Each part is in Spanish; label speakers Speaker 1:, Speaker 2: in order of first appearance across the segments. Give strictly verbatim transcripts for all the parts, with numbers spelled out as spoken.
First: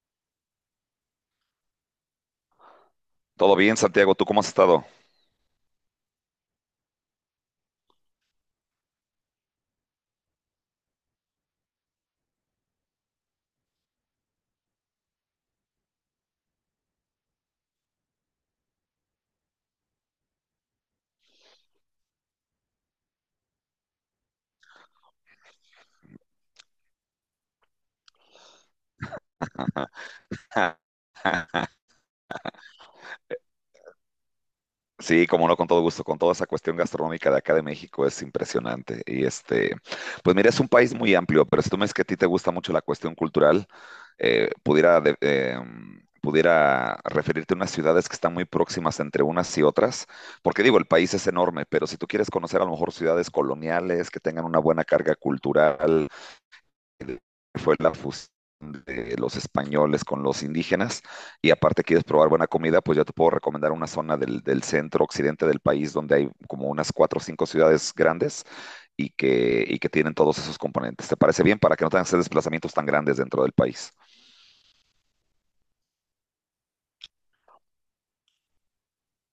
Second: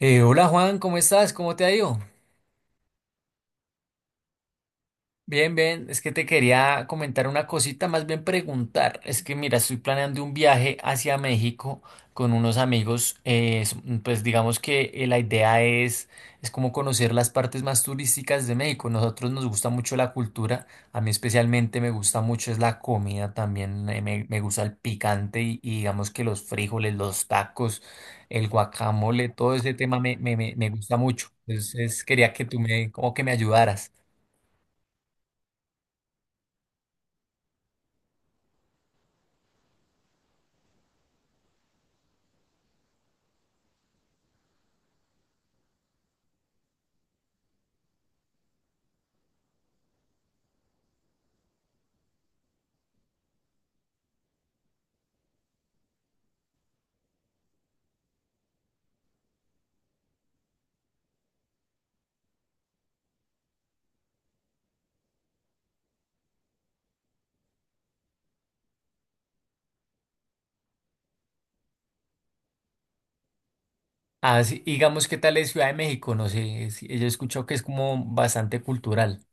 Speaker 1: Eh, hola, Juan, ¿cómo estás? ¿Cómo te ha ido?
Speaker 2: Todo bien, Santiago, ¿tú cómo has estado?
Speaker 1: Bien, bien, es que te quería comentar una cosita, más bien preguntar. Es que mira, estoy planeando un viaje hacia México con unos amigos. Eh, es- mm, pues digamos que eh, la idea es, es como conocer las partes más turísticas de México. Nosotros nos gusta mucho la cultura, a mí especialmente me gusta mucho es la comida también, eh, me, me gusta el picante y, y digamos que los frijoles, los tacos, el guacamole, todo ese tema me, me, me me gusta mucho. Entonces quería que tú me, como que me ayudaras.
Speaker 2: Sí, como no, con todo gusto, con toda esa cuestión gastronómica de acá de México es impresionante. Y este, pues mira, es un país muy amplio, pero si tú me dices que a ti te gusta mucho la cuestión cultural, eh, pudiera, de- em, pudiera referirte a unas ciudades que están muy próximas entre unas y otras, porque digo, el país es enorme, pero si tú quieres conocer a lo mejor ciudades coloniales que tengan una buena carga cultural, fue la fusión de los españoles con los indígenas. Y aparte quieres probar buena comida, pues yo te puedo recomendar una zona del, del centro occidente del país donde hay como unas cuatro o cinco ciudades grandes y que, y que tienen todos esos componentes. ¿Te parece bien para que no tengas esos desplazamientos tan grandes dentro del país?
Speaker 1: Ah, sí, digamos, ¿qué tal es Ciudad de México? No sé, es- yo he escuchado que es como bastante cultural.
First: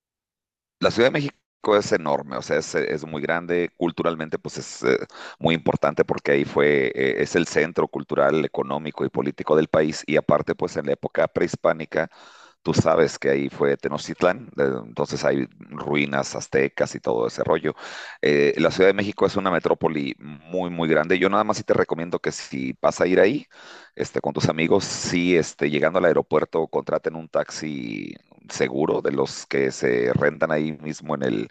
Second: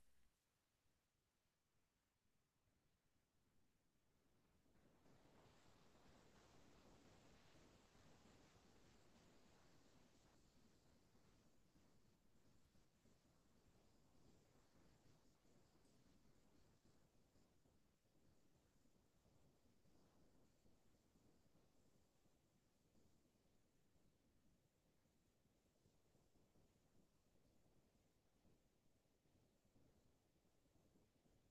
Speaker 2: La Ciudad de México es enorme, o sea, es, es muy grande. Culturalmente pues es eh, muy importante porque ahí fue, eh, es el centro cultural, económico y político del país, y aparte, pues, en la época prehispánica, tú sabes que ahí fue Tenochtitlán. Eh, entonces hay ruinas aztecas y todo ese rollo. Eh, la Ciudad de México es una metrópoli muy, muy grande. Yo nada más sí te recomiendo que si vas a ir ahí, este, con tus amigos, sí, este, llegando al aeropuerto, contraten un taxi seguro, de los que se rentan ahí mismo en el,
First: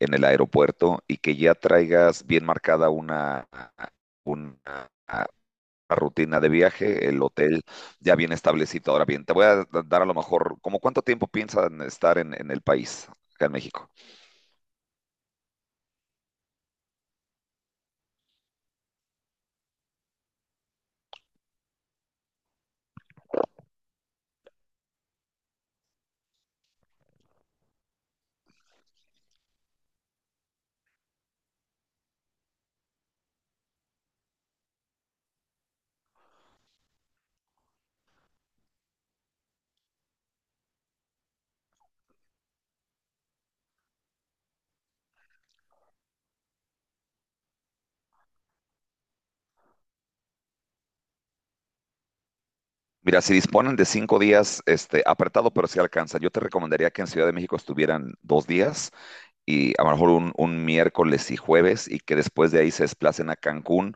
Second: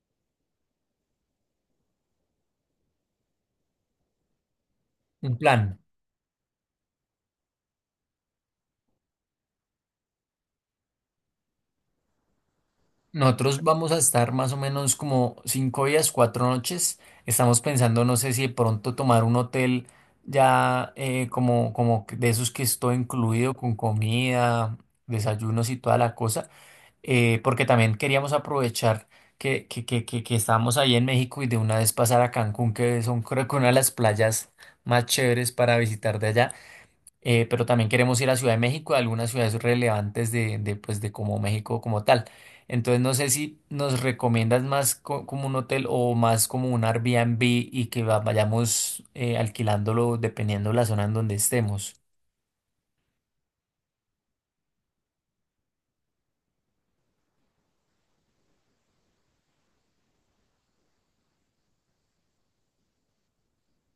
Speaker 2: en el aeropuerto, y que ya traigas bien marcada una, una,
Speaker 1: Un plan.
Speaker 2: rutina de viaje, el hotel ya bien establecido. Ahora bien, te voy a dar a lo mejor, ¿como cuánto tiempo piensan estar en, en el país? Acá en
Speaker 1: Nosotros vamos
Speaker 2: México.
Speaker 1: a estar más o menos como cinco días, cuatro noches. Estamos pensando, no sé si de pronto tomar un hotel ya eh, como, como que de esos que es todo incluido con comida, desayunos y toda la cosa, eh, porque también queríamos aprovechar que, que, que, que, que estábamos ahí en México y de una vez pasar a Cancún, que son creo que una de las playas más chéveres para visitar de allá. Eh, pero también queremos ir a Ciudad de México, a algunas ciudades relevantes de, de, pues, de como México como tal. Entonces no sé si nos recomiendas más co- como un hotel o más como un Airbnb y que va- vayamos eh, alquilándolo dependiendo la zona en donde estemos.
Speaker 2: Mira, si disponen de cinco días, este, apretado, pero si sí alcanza. Yo te recomendaría que en Ciudad de México estuvieran dos días, y a lo mejor un, un miércoles y jueves, y que después de ahí se desplacen a Cancún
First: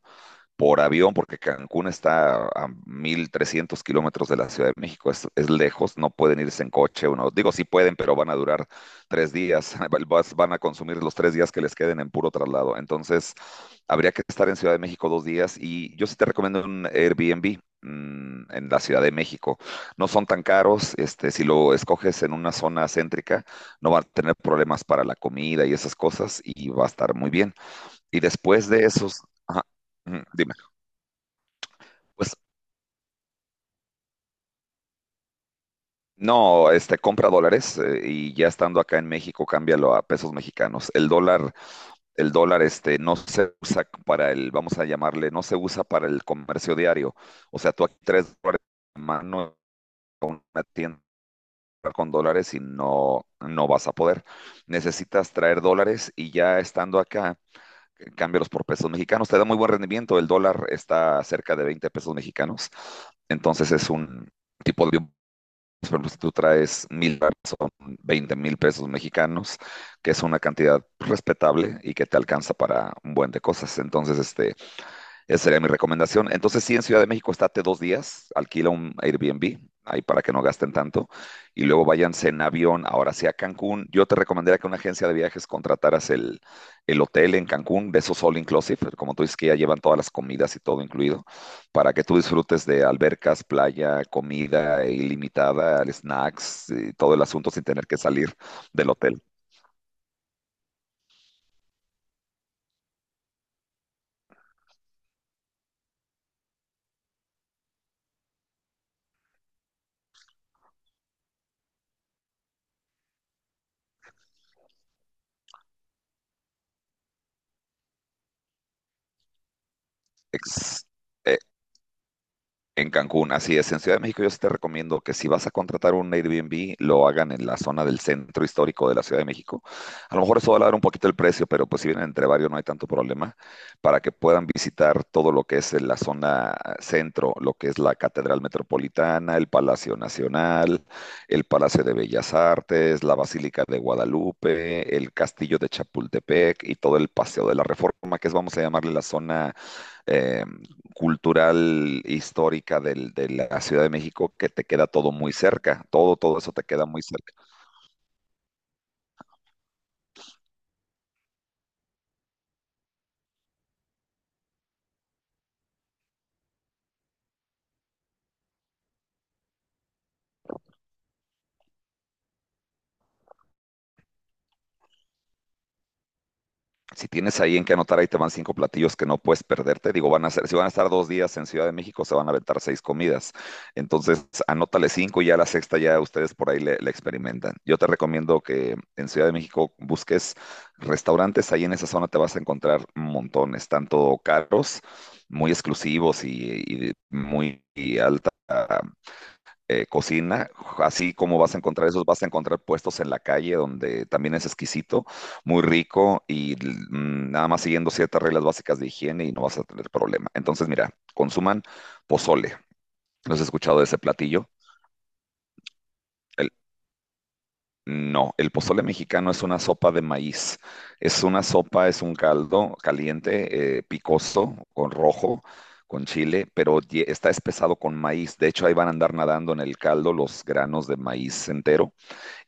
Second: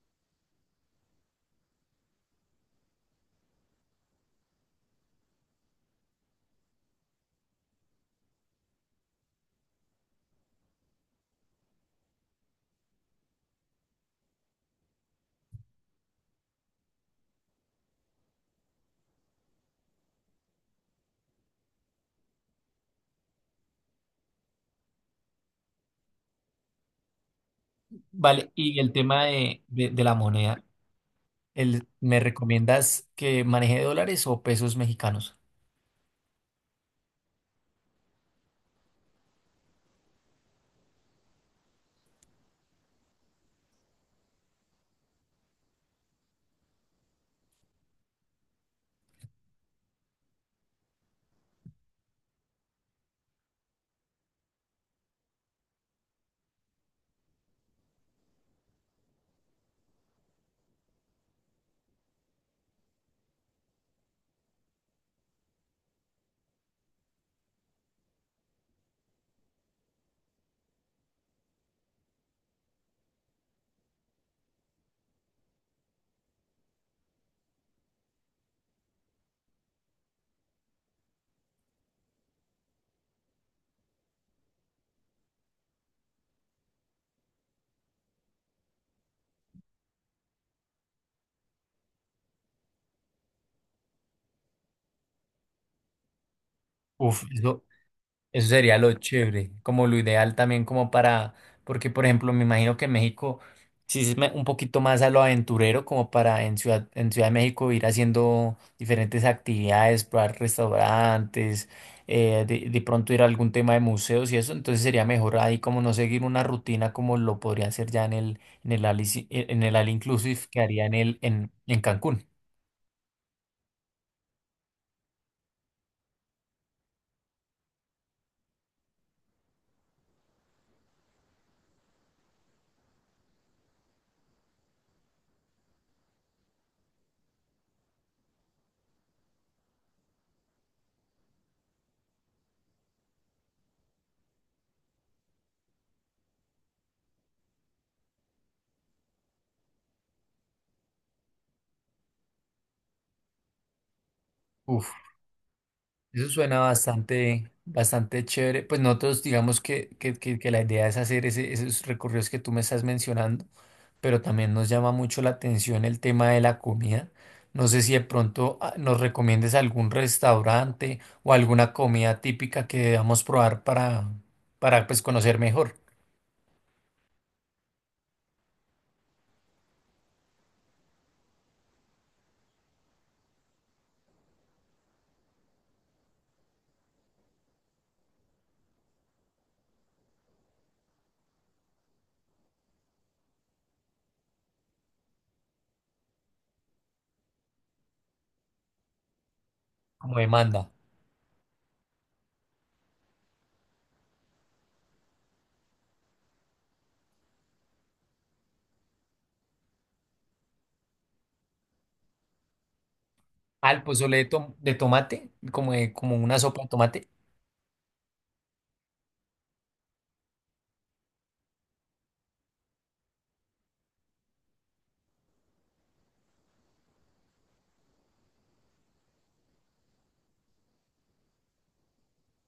Speaker 2: por avión, porque Cancún está a mil trescientos kilómetros de la Ciudad de México. Es, es lejos, no pueden irse en coche. Uno, digo, sí pueden, pero van a durar tres días. val- vas- van a consumir los tres días que les queden en puro traslado. Entonces, habría que estar en Ciudad de México dos días y yo sí te recomiendo un Airbnb mm, en la Ciudad de México. No son tan caros, este, si lo escoges en una zona céntrica, no va a tener problemas para la comida y esas cosas, y va a estar muy bien. Y
Speaker 1: Vale,
Speaker 2: después
Speaker 1: y
Speaker 2: de
Speaker 1: el
Speaker 2: esos,
Speaker 1: tema de,
Speaker 2: ajá,
Speaker 1: de, de la
Speaker 2: ujú, dime.
Speaker 1: moneda, el, ¿me
Speaker 2: Pues
Speaker 1: recomiendas que maneje dólares o pesos mexicanos?
Speaker 2: no, este, compra dólares eh, y ya estando acá en México, cámbialo a pesos mexicanos. El dólar, el dólar este no se usa para el, vamos a llamarle, no se usa para el comercio diario. O sea, tú aquí, tres dólares en la mano en una tienda con dólares, y no, no vas a poder. Necesitas traer dólares y ya estando acá, eh, cámbialos por pesos mexicanos. Te da muy buen rendimiento. El dólar está cerca de veinte pesos mexicanos. Entonces, es un tipo de, por ejemplo, si tú traes mil dólares, son 20 mil pesos mexicanos, que es una cantidad respetable y que te alcanza para un buen de cosas. Entonces, este, esa sería mi recomendación. Entonces, sí, en Ciudad de México estate dos días, alquila un Airbnb ahí para que no gasten tanto, y luego váyanse en avión ahora sí a Cancún. Yo te recomendaría que una agencia de viajes contrataras el, el hotel en Cancún, de esos all inclusive, como tú dices, que ya llevan todas las comidas y todo incluido, para que tú disfrutes de albercas, playa, comida e ilimitada, snacks y todo el
Speaker 1: Uf,
Speaker 2: asunto
Speaker 1: eso,
Speaker 2: sin tener que salir
Speaker 1: Eso sería
Speaker 2: del
Speaker 1: lo
Speaker 2: hotel.
Speaker 1: chévere, como lo ideal también como para, porque por ejemplo me imagino que México sí es me- un poquito más a lo aventurero como para en Ciudad, en Ciudad de México ir haciendo diferentes actividades, probar restaurantes, eh, de, de pronto ir a algún tema de museos y eso, entonces sería mejor ahí como no seguir una rutina como lo podría hacer ya en el, en el, Alici- en el All Inclusive que
Speaker 2: Ex-
Speaker 1: haría en el,
Speaker 2: eh,
Speaker 1: en, en Cancún.
Speaker 2: En Cancún, así es. En Ciudad de México yo sí te recomiendo que si vas a contratar un Airbnb, lo hagan en la zona del centro histórico de la Ciudad de México. A lo mejor eso va a elevar un poquito el precio, pero pues si vienen entre varios no hay tanto problema, para que puedan visitar todo lo que es en la zona centro, lo que es la Catedral Metropolitana, el Palacio Nacional, el Palacio de Bellas Artes, la Basílica de Guadalupe, el Castillo de Chapultepec y todo el Paseo de la Reforma, que es, vamos a llamarle, la zona eh, cultural histórica del- de la Ciudad de México, que te queda
Speaker 1: Uf.
Speaker 2: todo muy cerca, todo,
Speaker 1: Eso
Speaker 2: todo eso
Speaker 1: suena
Speaker 2: te queda muy cerca.
Speaker 1: bastante, bastante chévere. Pues nosotros digamos que, que, que- que la idea es hacer ese- esos recorridos que tú me estás mencionando, pero también nos llama mucho la atención el tema de la comida. No sé si de pronto ah, nos recomiendes algún restaurante o alguna comida típica que debamos probar para, para pues, conocer mejor,
Speaker 2: Si tienes ahí en qué anotar, ahí te van cinco platillos que no puedes perderte. Digo, van a ser, si van a estar dos días en Ciudad de México, se van a aventar seis comidas. Entonces, anótale cinco y ya la sexta ya ustedes por ahí le, le experimentan. Yo te recomiendo que en Ciudad de México busques restaurantes. Ahí en esa zona te vas a encontrar montones, tanto caros, muy exclusivos y, y muy y alta eh,
Speaker 1: como
Speaker 2: cocina,
Speaker 1: demanda.
Speaker 2: así como vas a encontrar esos, vas a encontrar puestos en la calle donde también es exquisito, muy rico, y mm, nada más siguiendo ciertas reglas básicas de higiene, y no vas a tener problema. Entonces, mira, consuman pozole. ¿No has escuchado
Speaker 1: Al
Speaker 2: de ese
Speaker 1: pozole de,
Speaker 2: platillo?
Speaker 1: tom- de tomate, como, de- como una
Speaker 2: El-
Speaker 1: sopa de tomate.
Speaker 2: no, el pozole mexicano es una sopa de maíz. Es una sopa, es un caldo caliente, eh, picoso, con rojo, con chile, pero ye- está espesado con maíz. De hecho, ahí van a andar nadando en el caldo los granos de maíz entero.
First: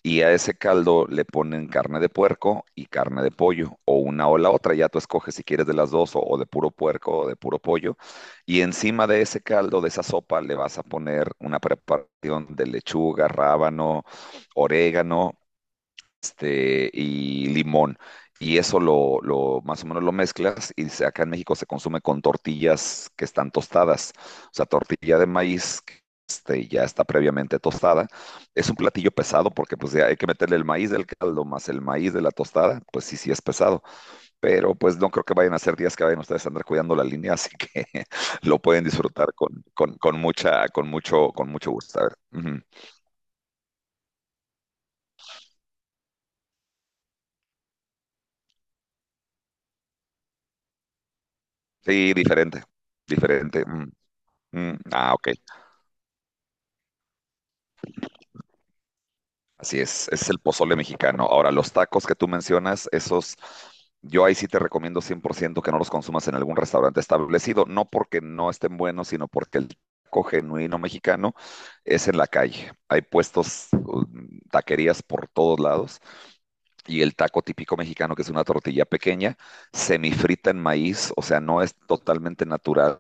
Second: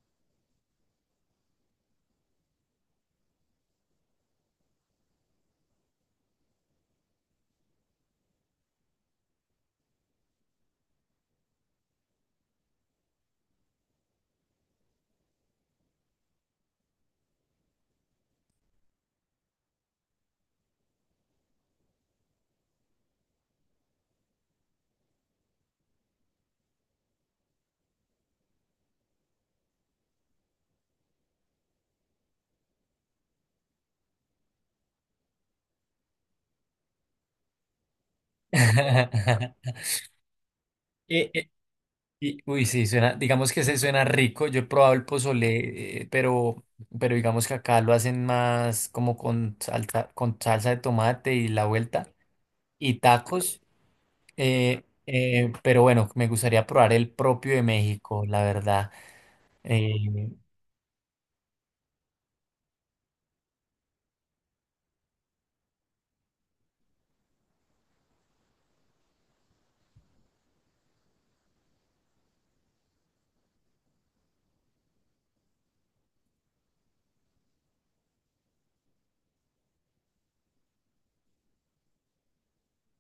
Speaker 2: Y a ese caldo le ponen carne de puerco y carne de pollo, o una o la otra, ya tú escoges si quieres de las dos, o, o de puro puerco o de puro pollo. Y encima de ese caldo, de esa sopa, le vas a poner una preparación de lechuga, rábano, orégano, este, y limón. Y eso lo, lo- más o menos lo mezclas y se- acá en México se consume con tortillas que están tostadas. O sea, tortilla de maíz que, este, ya está previamente tostada. Es un platillo pesado, porque pues ya hay que meterle el maíz del caldo más el maíz de la tostada. Pues sí, sí es pesado. Pero pues no creo que vayan a ser días que vayan ustedes a andar cuidando la línea, así que lo pueden disfrutar con, con, con mucha, con mucho,
Speaker 1: Eh,
Speaker 2: con
Speaker 1: eh,
Speaker 2: mucho gusto. A ver.
Speaker 1: Y,
Speaker 2: Ujú.
Speaker 1: uy, sí, suena, digamos que se suena rico. Yo he probado el pozole, eh, pero, pero digamos que acá lo hacen más como con salsa, con salsa de tomate y la
Speaker 2: Sí,
Speaker 1: vuelta
Speaker 2: diferente,
Speaker 1: y tacos.
Speaker 2: diferente. Mm, mm,
Speaker 1: Eh,
Speaker 2: ah, ok.
Speaker 1: eh, pero bueno, me gustaría probar el propio de México, la verdad.
Speaker 2: Así es, ese
Speaker 1: Eh,
Speaker 2: es el pozole mexicano. Ahora, los tacos que tú mencionas, esos, yo ahí sí te recomiendo cien por ciento que no los consumas en algún restaurante establecido, no porque no estén buenos, sino porque el taco genuino mexicano es en la calle. Hay puestos, um, taquerías por todos lados, y el taco típico mexicano, que es una tortilla pequeña, semifrita en maíz, o sea, no es totalmente natural,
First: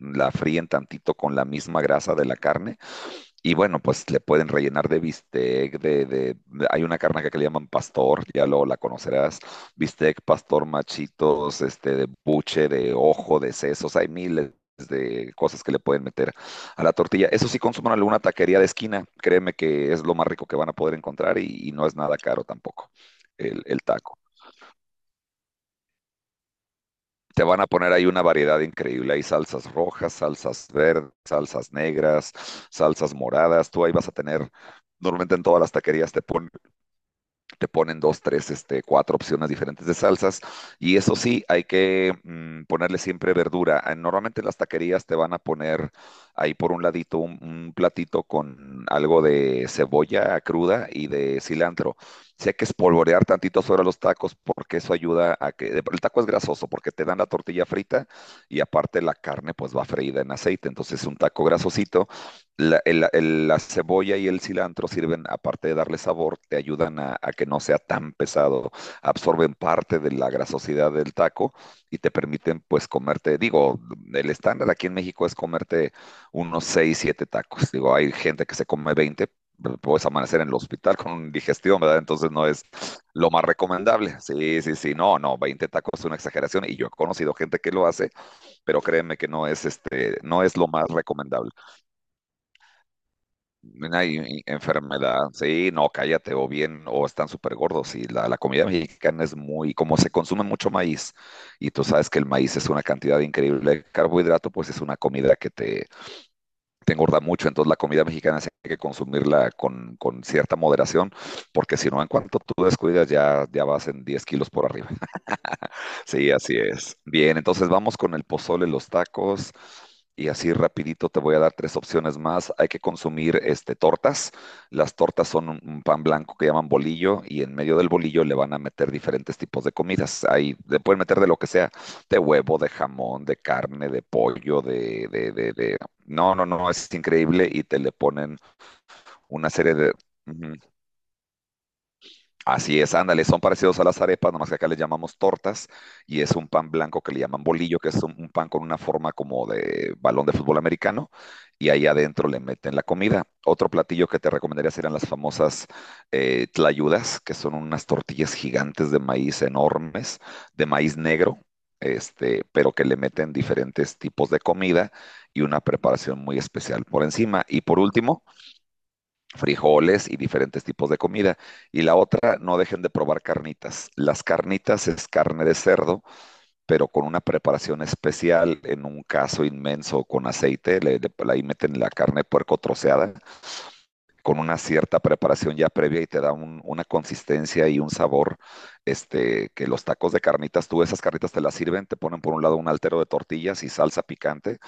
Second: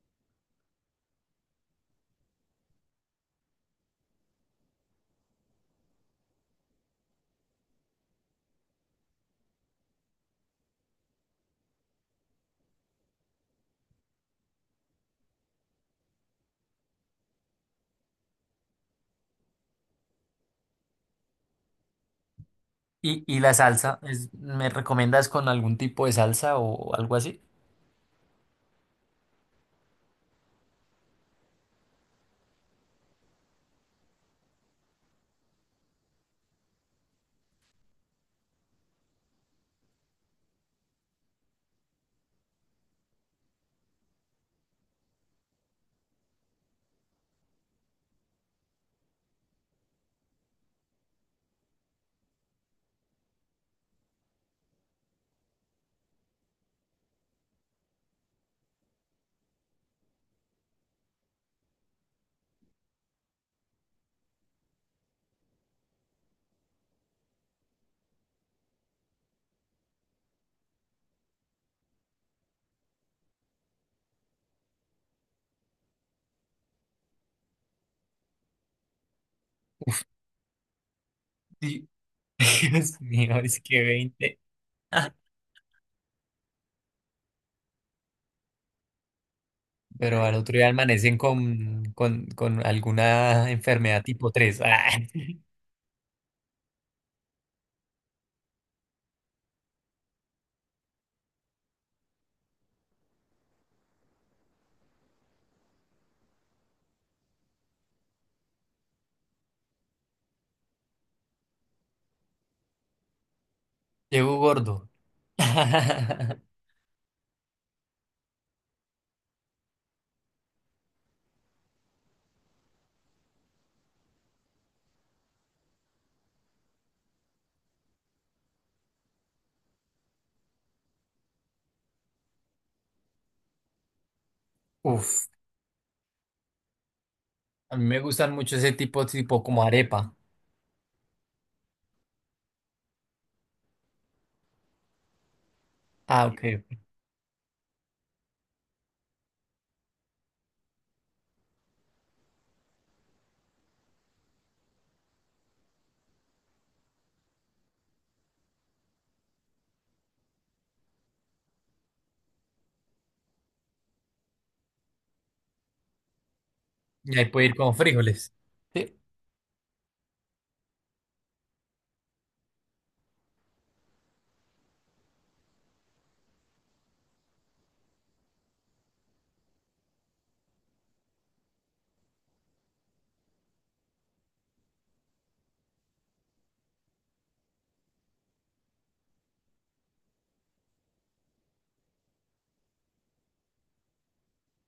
Speaker 2: la fríen tantito con la misma grasa de la carne, y bueno, pues le pueden rellenar de bistec, de, de- de- hay una carne acá que le llaman pastor, ya luego la conocerás, bistec, pastor, machitos, este, de buche, de ojo, de sesos, hay miles de cosas que le pueden meter a la tortilla. Eso sí, consuman alguna taquería de esquina, créeme que es lo más rico que van a poder encontrar, y, y no es nada caro tampoco
Speaker 1: y, y la
Speaker 2: el, el
Speaker 1: salsa,
Speaker 2: taco.
Speaker 1: es- ¿me recomiendas con algún tipo de salsa o algo así?
Speaker 2: Te van a poner ahí una variedad increíble. Hay salsas rojas, salsas verdes, salsas negras, salsas moradas. Tú ahí vas a tener, normalmente en todas las taquerías te ponen te ponen dos, tres, este, cuatro opciones diferentes de salsas. Y eso sí, hay que mm, ponerle siempre verdura. Eh, Normalmente en las taquerías te van a poner ahí por un ladito un, un platito con algo de cebolla cruda y de cilantro. Sí hay que espolvorear tantito sobre los tacos, porque eso ayuda a que... El taco es grasoso porque te dan la tortilla frita y aparte la carne pues va freída en aceite. Entonces es un taco grasosito. La, el- el- la cebolla y el cilantro sirven, aparte de darle sabor, te ayudan a, a que no sea tan pesado, absorben parte de la grasosidad del taco, y te permiten pues comerte, digo, el estándar aquí en México es comerte unos seis siete tacos. Digo, hay gente que se come veinte, pero puedes amanecer en el hospital con digestión,
Speaker 1: Sí.
Speaker 2: ¿verdad? Entonces no es
Speaker 1: Dios
Speaker 2: lo
Speaker 1: mío,
Speaker 2: más
Speaker 1: es que
Speaker 2: recomendable.
Speaker 1: veinte.
Speaker 2: Sí, sí, sí, no, no, veinte tacos es una exageración, y yo he conocido gente que lo hace, pero créeme que no es, este,
Speaker 1: Pero al
Speaker 2: no
Speaker 1: otro
Speaker 2: es lo
Speaker 1: día
Speaker 2: más
Speaker 1: amanecen
Speaker 2: recomendable.
Speaker 1: con, con, con alguna enfermedad
Speaker 2: Una
Speaker 1: tipo
Speaker 2: i-
Speaker 1: tres. ¡Ah!
Speaker 2: enfermedad, sí, no, cállate, o bien, o están súper gordos. Y la, la comida mexicana es muy, como se consume mucho maíz, y tú sabes que el maíz es una cantidad increíble de carbohidrato, pues es una comida que te, te engorda mucho. Entonces, la comida mexicana sí hay que consumirla con, con cierta moderación, porque si no, en cuanto tú descuidas, ya, ya vas en diez
Speaker 1: Llego
Speaker 2: kilos por
Speaker 1: gordo.
Speaker 2: arriba. Sí, así es. Bien, entonces vamos con el pozole, los tacos, y así rapidito te voy a dar tres opciones más. Hay que consumir, este, tortas. Las tortas son un, un pan blanco que llaman bolillo, y en medio del bolillo le van a meter diferentes tipos de comidas. Ahí le pueden meter de lo que sea, de huevo, de jamón, de carne, de pollo, de,
Speaker 1: Uf,
Speaker 2: de, de, de- no, no, no, es increíble, y
Speaker 1: a
Speaker 2: te
Speaker 1: mí
Speaker 2: le
Speaker 1: me gustan
Speaker 2: ponen
Speaker 1: mucho ese tipo, tipo
Speaker 2: una
Speaker 1: como
Speaker 2: serie de...
Speaker 1: arepa.
Speaker 2: Ujú. Así es, ándale, son parecidos a las arepas, nomás que acá les llamamos tortas, y
Speaker 1: Ah,
Speaker 2: es
Speaker 1: ok.
Speaker 2: un pan blanco que le llaman bolillo, que es un, un pan con una forma como de balón de fútbol americano, y ahí adentro le meten la comida. Otro platillo que te recomendaría serían las famosas eh, tlayudas, que son unas tortillas gigantes de maíz enormes, de maíz negro, este, pero que le meten diferentes tipos de comida y una preparación muy especial por
Speaker 1: Y ahí
Speaker 2: encima.
Speaker 1: puede ir
Speaker 2: Y
Speaker 1: con
Speaker 2: por último,
Speaker 1: frijoles. Sí.
Speaker 2: frijoles y diferentes tipos de comida. Y la otra, no dejen de probar carnitas. Las carnitas es carne de cerdo, pero con una preparación especial, en un caso inmenso con aceite, le, le- ahí meten la carne de puerco troceada, con una cierta preparación ya previa, y te da un- una consistencia y un sabor, este, que los tacos de carnitas, tú esas carnitas te las sirven, te ponen por un lado un altero de tortillas y salsa picante,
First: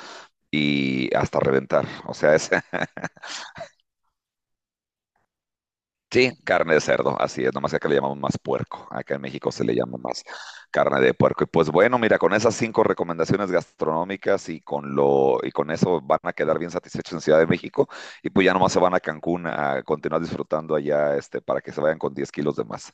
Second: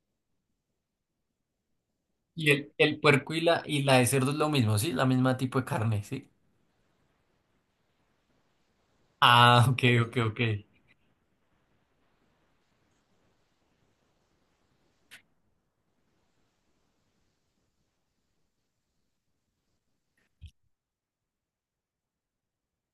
Speaker 2: y hasta reventar. O sea, es...
Speaker 1: Y el, el puerco y la, y la de cerdo es lo mismo, ¿sí? La misma tipo de carne, ¿sí?
Speaker 2: Sí, carne de cerdo, así es, nomás que acá le llamamos más puerco, acá en México se
Speaker 1: Ah,
Speaker 2: le
Speaker 1: ok,
Speaker 2: llama
Speaker 1: ok,
Speaker 2: más
Speaker 1: ok.
Speaker 2: carne de puerco. Y pues bueno, mira, con esas cinco recomendaciones gastronómicas y con lo, y con eso van a quedar bien satisfechos en Ciudad de México, y pues ya nomás se van a Cancún a continuar disfrutando allá, este, para que se vayan con diez kilos de más.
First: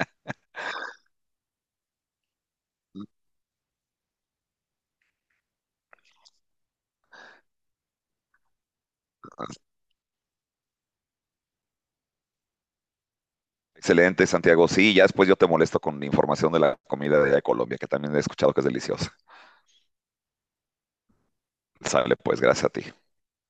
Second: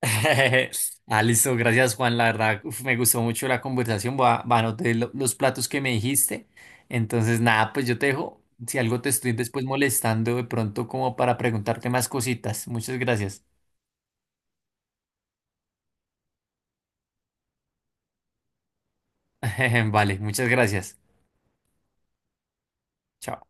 Speaker 1: Ah, listo, gracias, Juan, la verdad uf, me gustó mucho la conversación, voy a, voy a anotar lo- los platos que me dijiste, entonces nada, pues yo te dejo, si algo te estoy después molestando de pronto como para preguntarte más cositas, muchas gracias,
Speaker 2: Excelente, Santiago. Sí, ya después yo te molesto con información de la comida de allá de Colombia, que también he escuchado que es deliciosa.
Speaker 1: vale, muchas gracias.
Speaker 2: Sale, pues, gracias a ti.
Speaker 1: Chao.